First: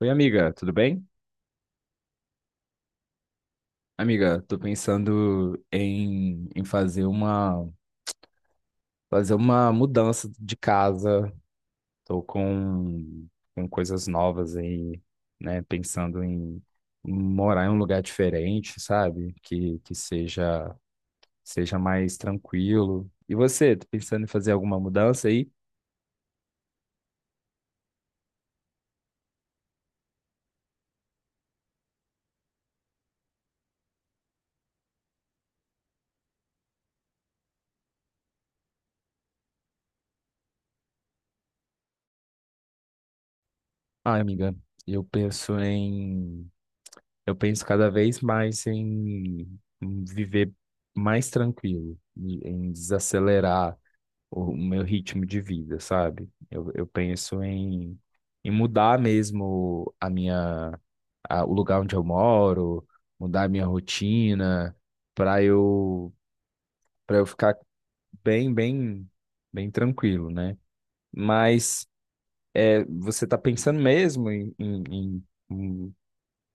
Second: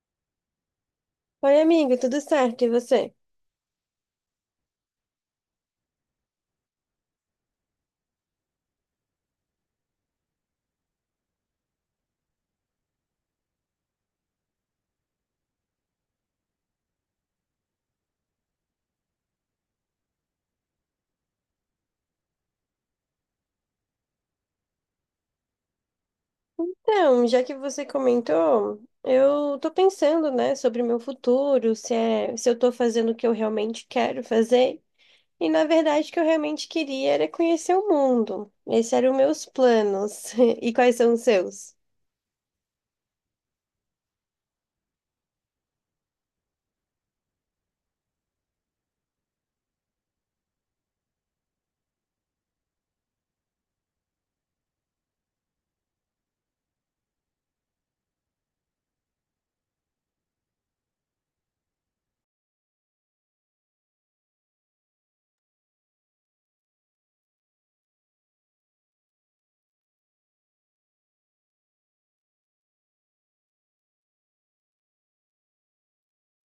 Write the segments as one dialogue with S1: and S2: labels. S1: Oi, amiga, tudo bem?
S2: Oi, amiga, tudo certo? E você?
S1: Amiga, tô pensando em fazer uma mudança de casa. Tô com coisas novas aí, né? Pensando em morar em um lugar diferente, sabe? Que seja mais tranquilo. E você, tá pensando em fazer alguma mudança aí?
S2: Então, já que você comentou, eu tô pensando, né, sobre o meu futuro, se eu tô fazendo o que eu realmente quero fazer. E na verdade, o que eu realmente queria era conhecer o mundo. Esses eram meus planos. E quais são os seus?
S1: Ah, amiga, eu penso em Eu penso cada vez mais em viver mais tranquilo, em desacelerar o meu ritmo de vida, sabe? Eu penso em mudar mesmo o lugar onde eu moro, mudar a minha rotina, para eu, para eu ficar bem, bem, bem tranquilo, né? Mas é, você tá pensando mesmo em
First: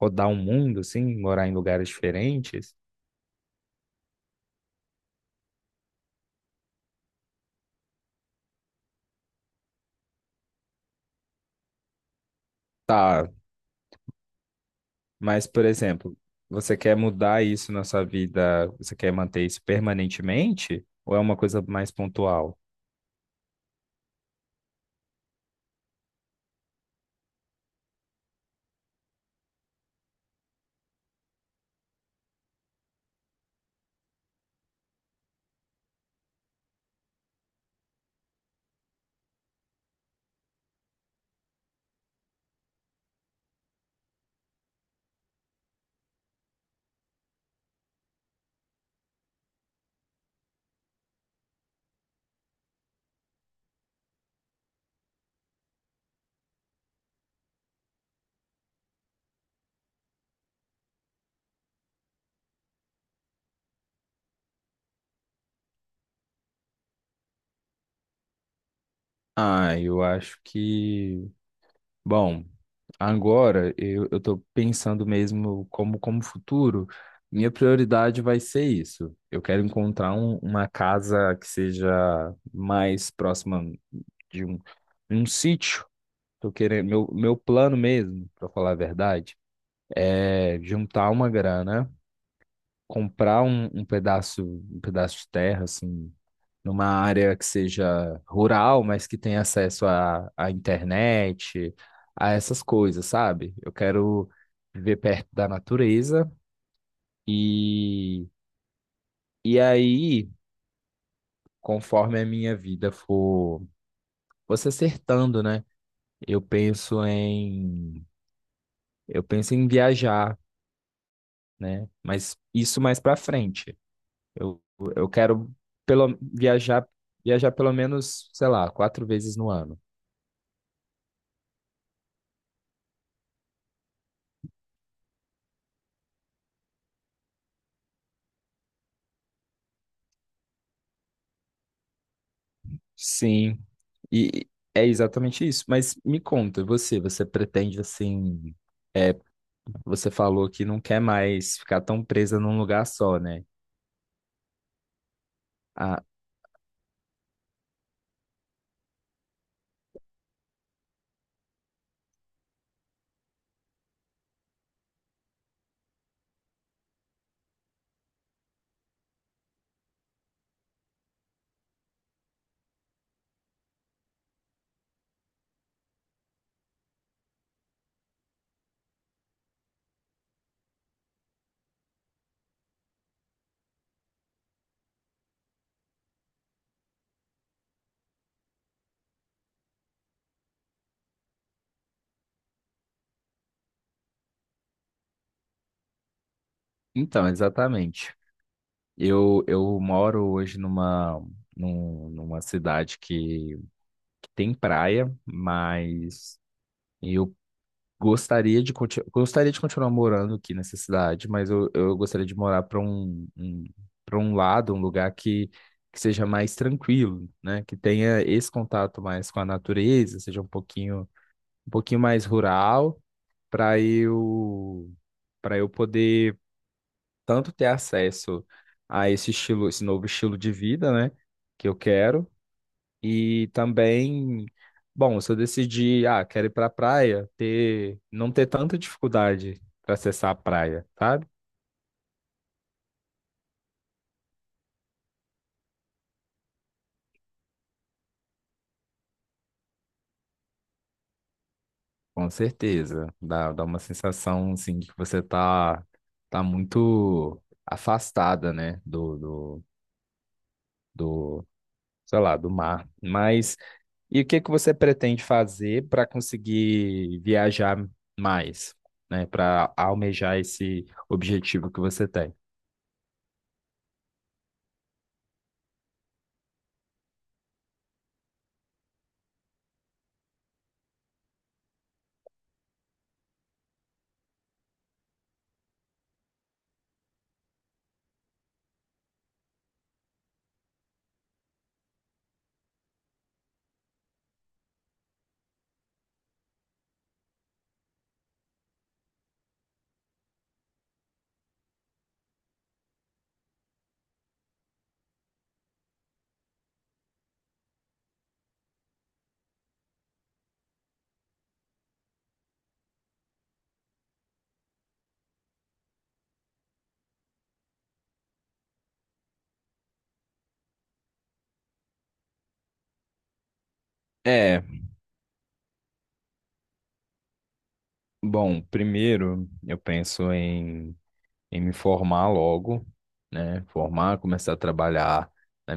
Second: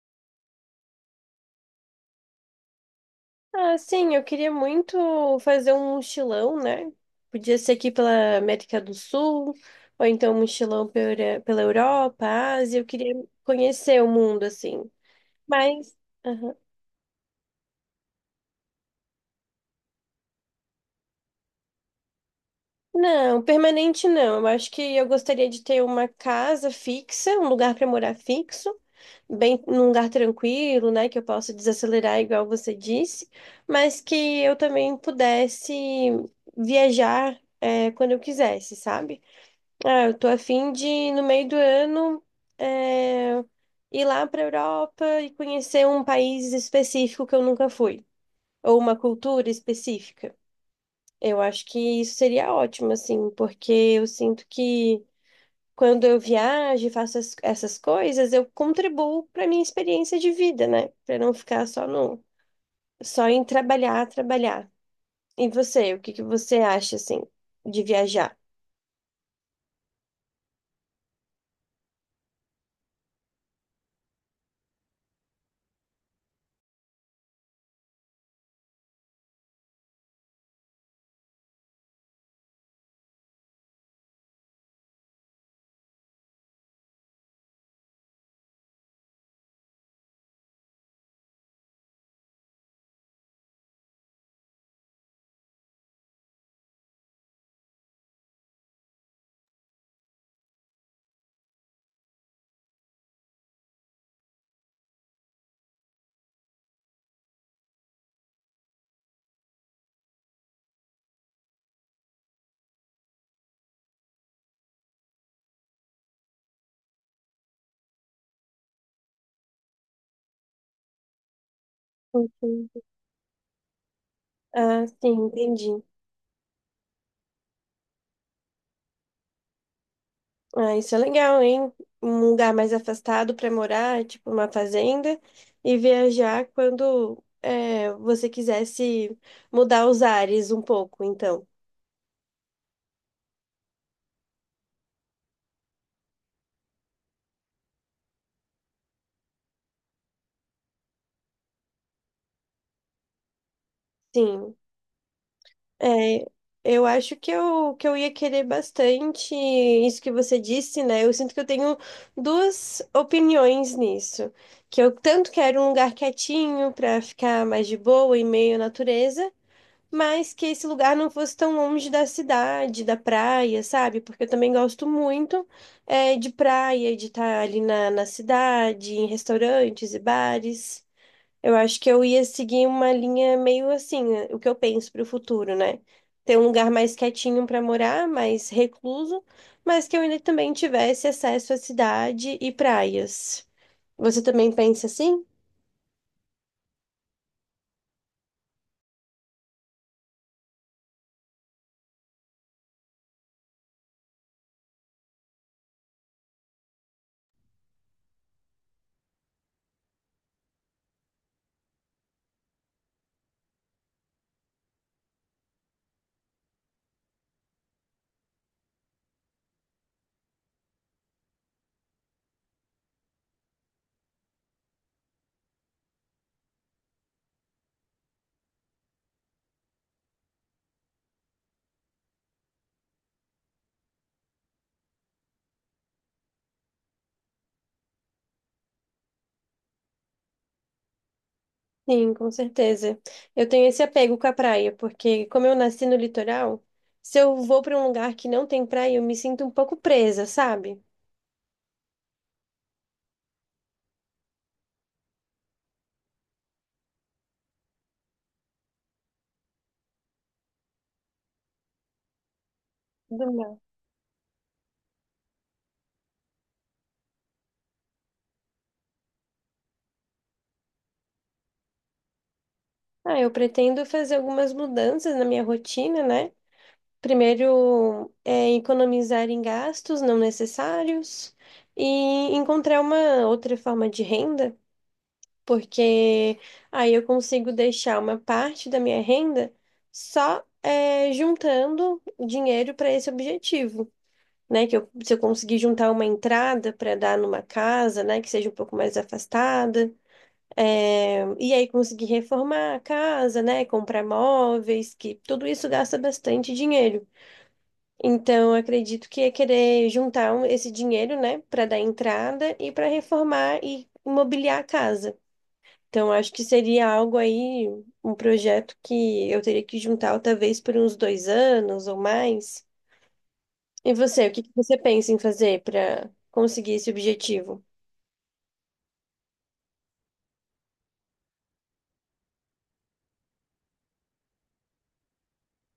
S1: rodar o mundo, assim, morar em lugares diferentes?
S2: Ah, sim, eu queria muito fazer um mochilão, né? Podia ser aqui pela América do Sul, ou então um mochilão pela Europa, Ásia. Eu queria
S1: Tá,
S2: conhecer o mundo, assim.
S1: mas por
S2: Mas.
S1: exemplo, você quer mudar isso na sua vida? Você quer manter isso permanentemente? Ou é uma coisa mais pontual?
S2: Não, permanente não. Eu acho que eu gostaria de ter uma casa fixa, um lugar para morar fixo, bem num lugar tranquilo, né, que eu possa desacelerar igual você disse, mas que eu também pudesse viajar quando eu quisesse, sabe? Ah, eu tô a fim de no meio do ano é, ir lá para Europa e conhecer um país específico que eu nunca fui, ou uma cultura específica. Eu acho que isso seria ótimo, assim, porque eu sinto que quando eu viajo e faço essas coisas, eu contribuo para minha experiência de vida, né? Para não ficar só no, só em trabalhar, trabalhar. E você, o que que você acha, assim, de viajar?
S1: Ah, eu acho que. Bom, agora eu tô pensando mesmo como futuro. Minha prioridade vai ser isso. Eu quero encontrar uma casa que seja mais próxima de um, um sítio. Tô querendo, meu plano mesmo, para falar a verdade, é juntar uma grana comprar um pedaço de terra, assim, numa área que seja rural, mas que tenha acesso à internet, a essas coisas, sabe? Eu quero viver perto da natureza e, e aí, conforme a minha vida for se acertando, né? Eu penso em, eu penso em viajar, né? Mas
S2: Uhum.
S1: isso mais para frente. Eu,
S2: Ah,
S1: eu
S2: sim,
S1: quero
S2: entendi.
S1: pelo, viajar, viajar pelo menos, sei lá, 4 vezes no ano.
S2: Ah, isso é legal, hein? Um lugar mais afastado para morar, tipo uma fazenda, e viajar quando você quisesse mudar os ares um pouco, então.
S1: Sim. E é exatamente isso. Mas me conta, você pretende assim, é, você falou que não quer mais ficar tão presa num lugar só, né?
S2: Sim.
S1: Ah,
S2: É, eu acho que eu ia querer bastante isso que você disse, né? Eu sinto que eu tenho duas opiniões nisso. Que eu tanto quero um lugar quietinho para ficar mais de boa, em meio à natureza, mas que esse lugar não fosse tão longe da cidade, da praia, sabe? Porque eu também gosto muito de praia, de estar na cidade, em restaurantes e bares. Eu acho que eu ia seguir uma linha meio assim, o que eu penso para o futuro, né? Ter um lugar mais quietinho para morar, mais recluso, mas que eu ainda também tivesse acesso à cidade e praias. Você também pensa assim?
S1: então, exatamente. Eu moro hoje numa cidade que tem praia, mas eu gostaria de continuar morando aqui nessa cidade, mas eu gostaria de morar para para um lado, um lugar que seja mais tranquilo, né? Que tenha esse contato mais com a natureza, seja um pouquinho mais rural, para eu, para eu poder tanto ter acesso a esse novo estilo de vida, né? Que eu quero e também, bom, se eu decidir, ah, quero ir pra praia, não ter tanta dificuldade para acessar a praia, sabe?
S2: Sim, com certeza. Eu tenho esse apego com a praia, porque como eu nasci no litoral, se eu vou para um lugar que não tem praia, eu me sinto um pouco presa, sabe?
S1: Com certeza. Dá uma sensação, assim, de que você tá, tá muito afastada, né? Do, sei lá, do mar.
S2: Do mar.
S1: Mas, e o que que você pretende fazer para conseguir viajar mais, né? Para almejar esse objetivo que você tem?
S2: Ah, eu pretendo fazer algumas mudanças na minha rotina, né? Primeiro, economizar em gastos não necessários e encontrar uma outra forma de renda, porque aí eu consigo deixar uma parte da minha renda só, juntando dinheiro para esse objetivo. Né? Se eu conseguir juntar uma entrada para dar numa casa, né? Que seja um pouco mais afastada. E aí conseguir reformar a casa, né? Comprar móveis, que tudo isso gasta bastante dinheiro. Então, eu acredito que é querer juntar esse dinheiro, né? Para dar entrada e para reformar e mobiliar a casa. Então, eu acho que seria algo aí, um projeto que eu teria que juntar talvez por uns dois anos ou mais. E você, o que que
S1: é
S2: você pensa em fazer para conseguir esse objetivo?
S1: Bom, primeiro eu penso em me formar logo, né? Formar, começar a trabalhar na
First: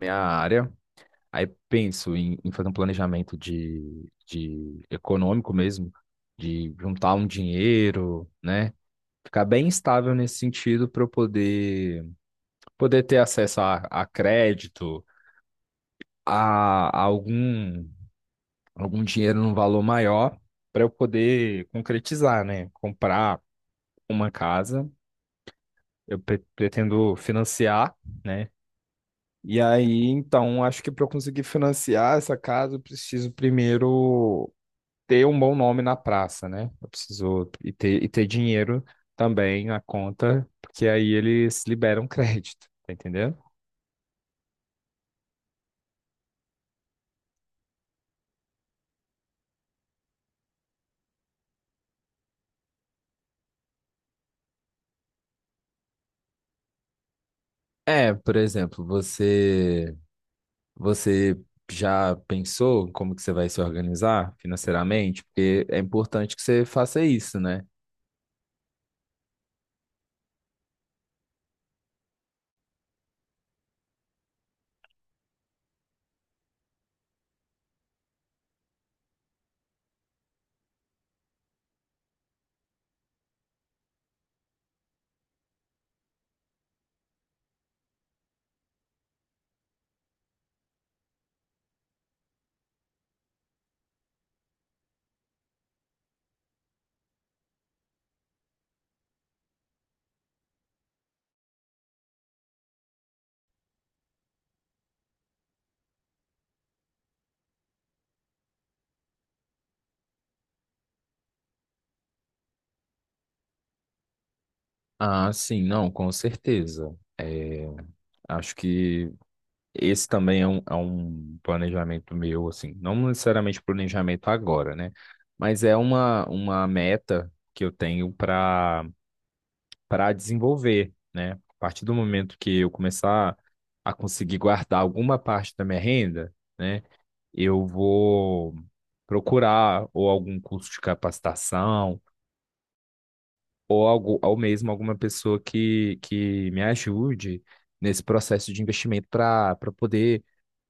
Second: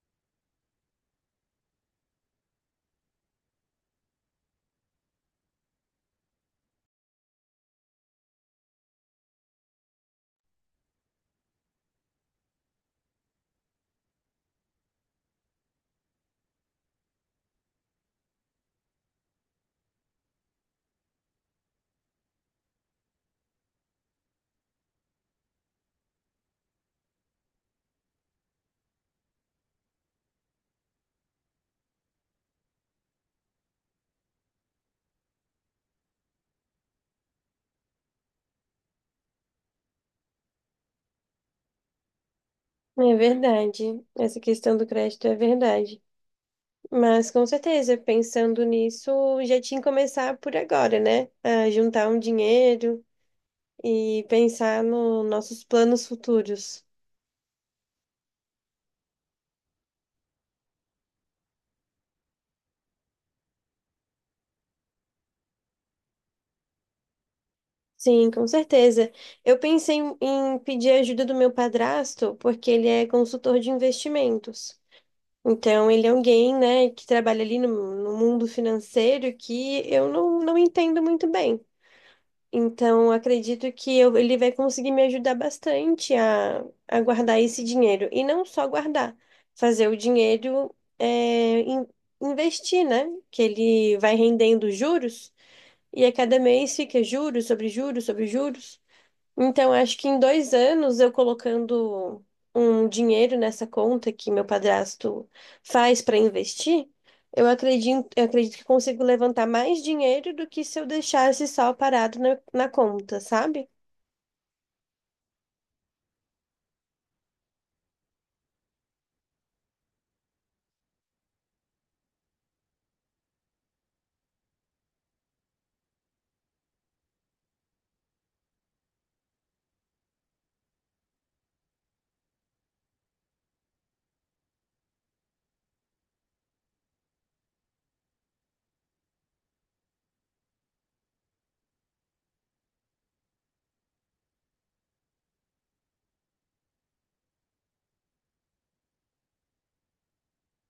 S1: minha área. Aí penso em fazer um planejamento de econômico mesmo, de juntar um dinheiro, né? Ficar bem estável nesse sentido poder ter acesso a crédito, a algum dinheiro num valor maior, para eu poder concretizar, né? Comprar uma casa. Eu pretendo financiar, né? E aí, então, acho que para eu conseguir financiar essa casa, eu preciso primeiro ter um bom nome na praça, né? Eu preciso e ter dinheiro também na conta, porque aí eles liberam crédito, tá
S2: É
S1: entendendo?
S2: verdade, essa questão do crédito é verdade. Mas com certeza, pensando nisso, já tinha que começar por agora, né? A juntar um dinheiro e pensar nos nossos planos futuros.
S1: É, por exemplo, você já pensou como que você vai se organizar financeiramente? Porque é importante que você faça isso, né?
S2: Sim, com certeza. Eu pensei em pedir ajuda do meu padrasto, porque ele é consultor de investimentos. Então, ele é alguém, né, que trabalha ali no, no mundo financeiro que eu não, não entendo muito bem. Então, acredito que ele vai conseguir me ajudar bastante a guardar esse dinheiro. E não só guardar, fazer o dinheiro investir, né? Que ele vai rendendo juros e a cada mês fica juros sobre juros sobre juros. Então, acho que em dois anos eu colocando um dinheiro nessa conta que meu padrasto faz para investir, eu acredito que consigo levantar mais dinheiro do que se eu deixasse só parado na conta, sabe?
S1: Ah, sim, não, com certeza. É, acho que Esse também é é um planejamento meu, assim, não necessariamente planejamento agora, né? Mas é uma meta que eu tenho para desenvolver, né? A partir do momento que eu começar a conseguir guardar alguma parte da minha renda, né? Eu vou procurar ou algum curso de capacitação ou algo, ou mesmo alguma pessoa que me ajude nesse processo de investimento para poder,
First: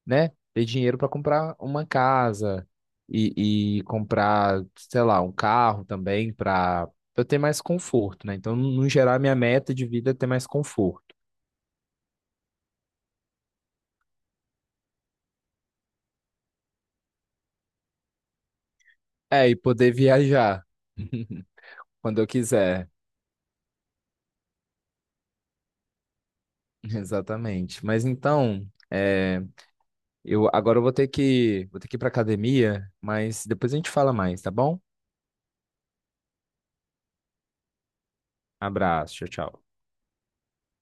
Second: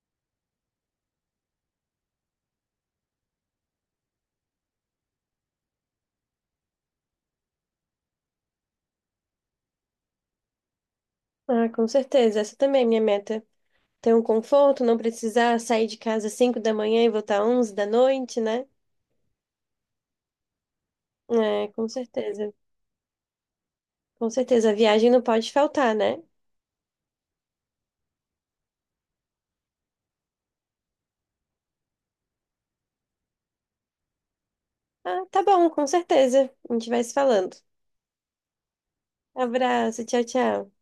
S1: né, ter dinheiro para comprar uma casa e comprar, sei lá, um carro também para eu ter mais conforto, né? Então, no geral, minha meta de vida é ter mais conforto.
S2: Ah, com certeza. Essa também é minha meta. Ter um conforto, não precisar sair de casa às 5 da manhã e voltar às 11 da noite, né?
S1: É, e poder viajar
S2: É, com
S1: quando eu
S2: certeza.
S1: quiser.
S2: Com certeza. A viagem não pode faltar, né?
S1: Exatamente. Mas então, é, eu agora eu vou ter que ir para academia, mas depois a gente fala mais, tá bom?
S2: Ah, tá bom, com certeza. A gente vai se falando.
S1: Abraço, tchau, tchau.
S2: Abraço, tchau, tchau.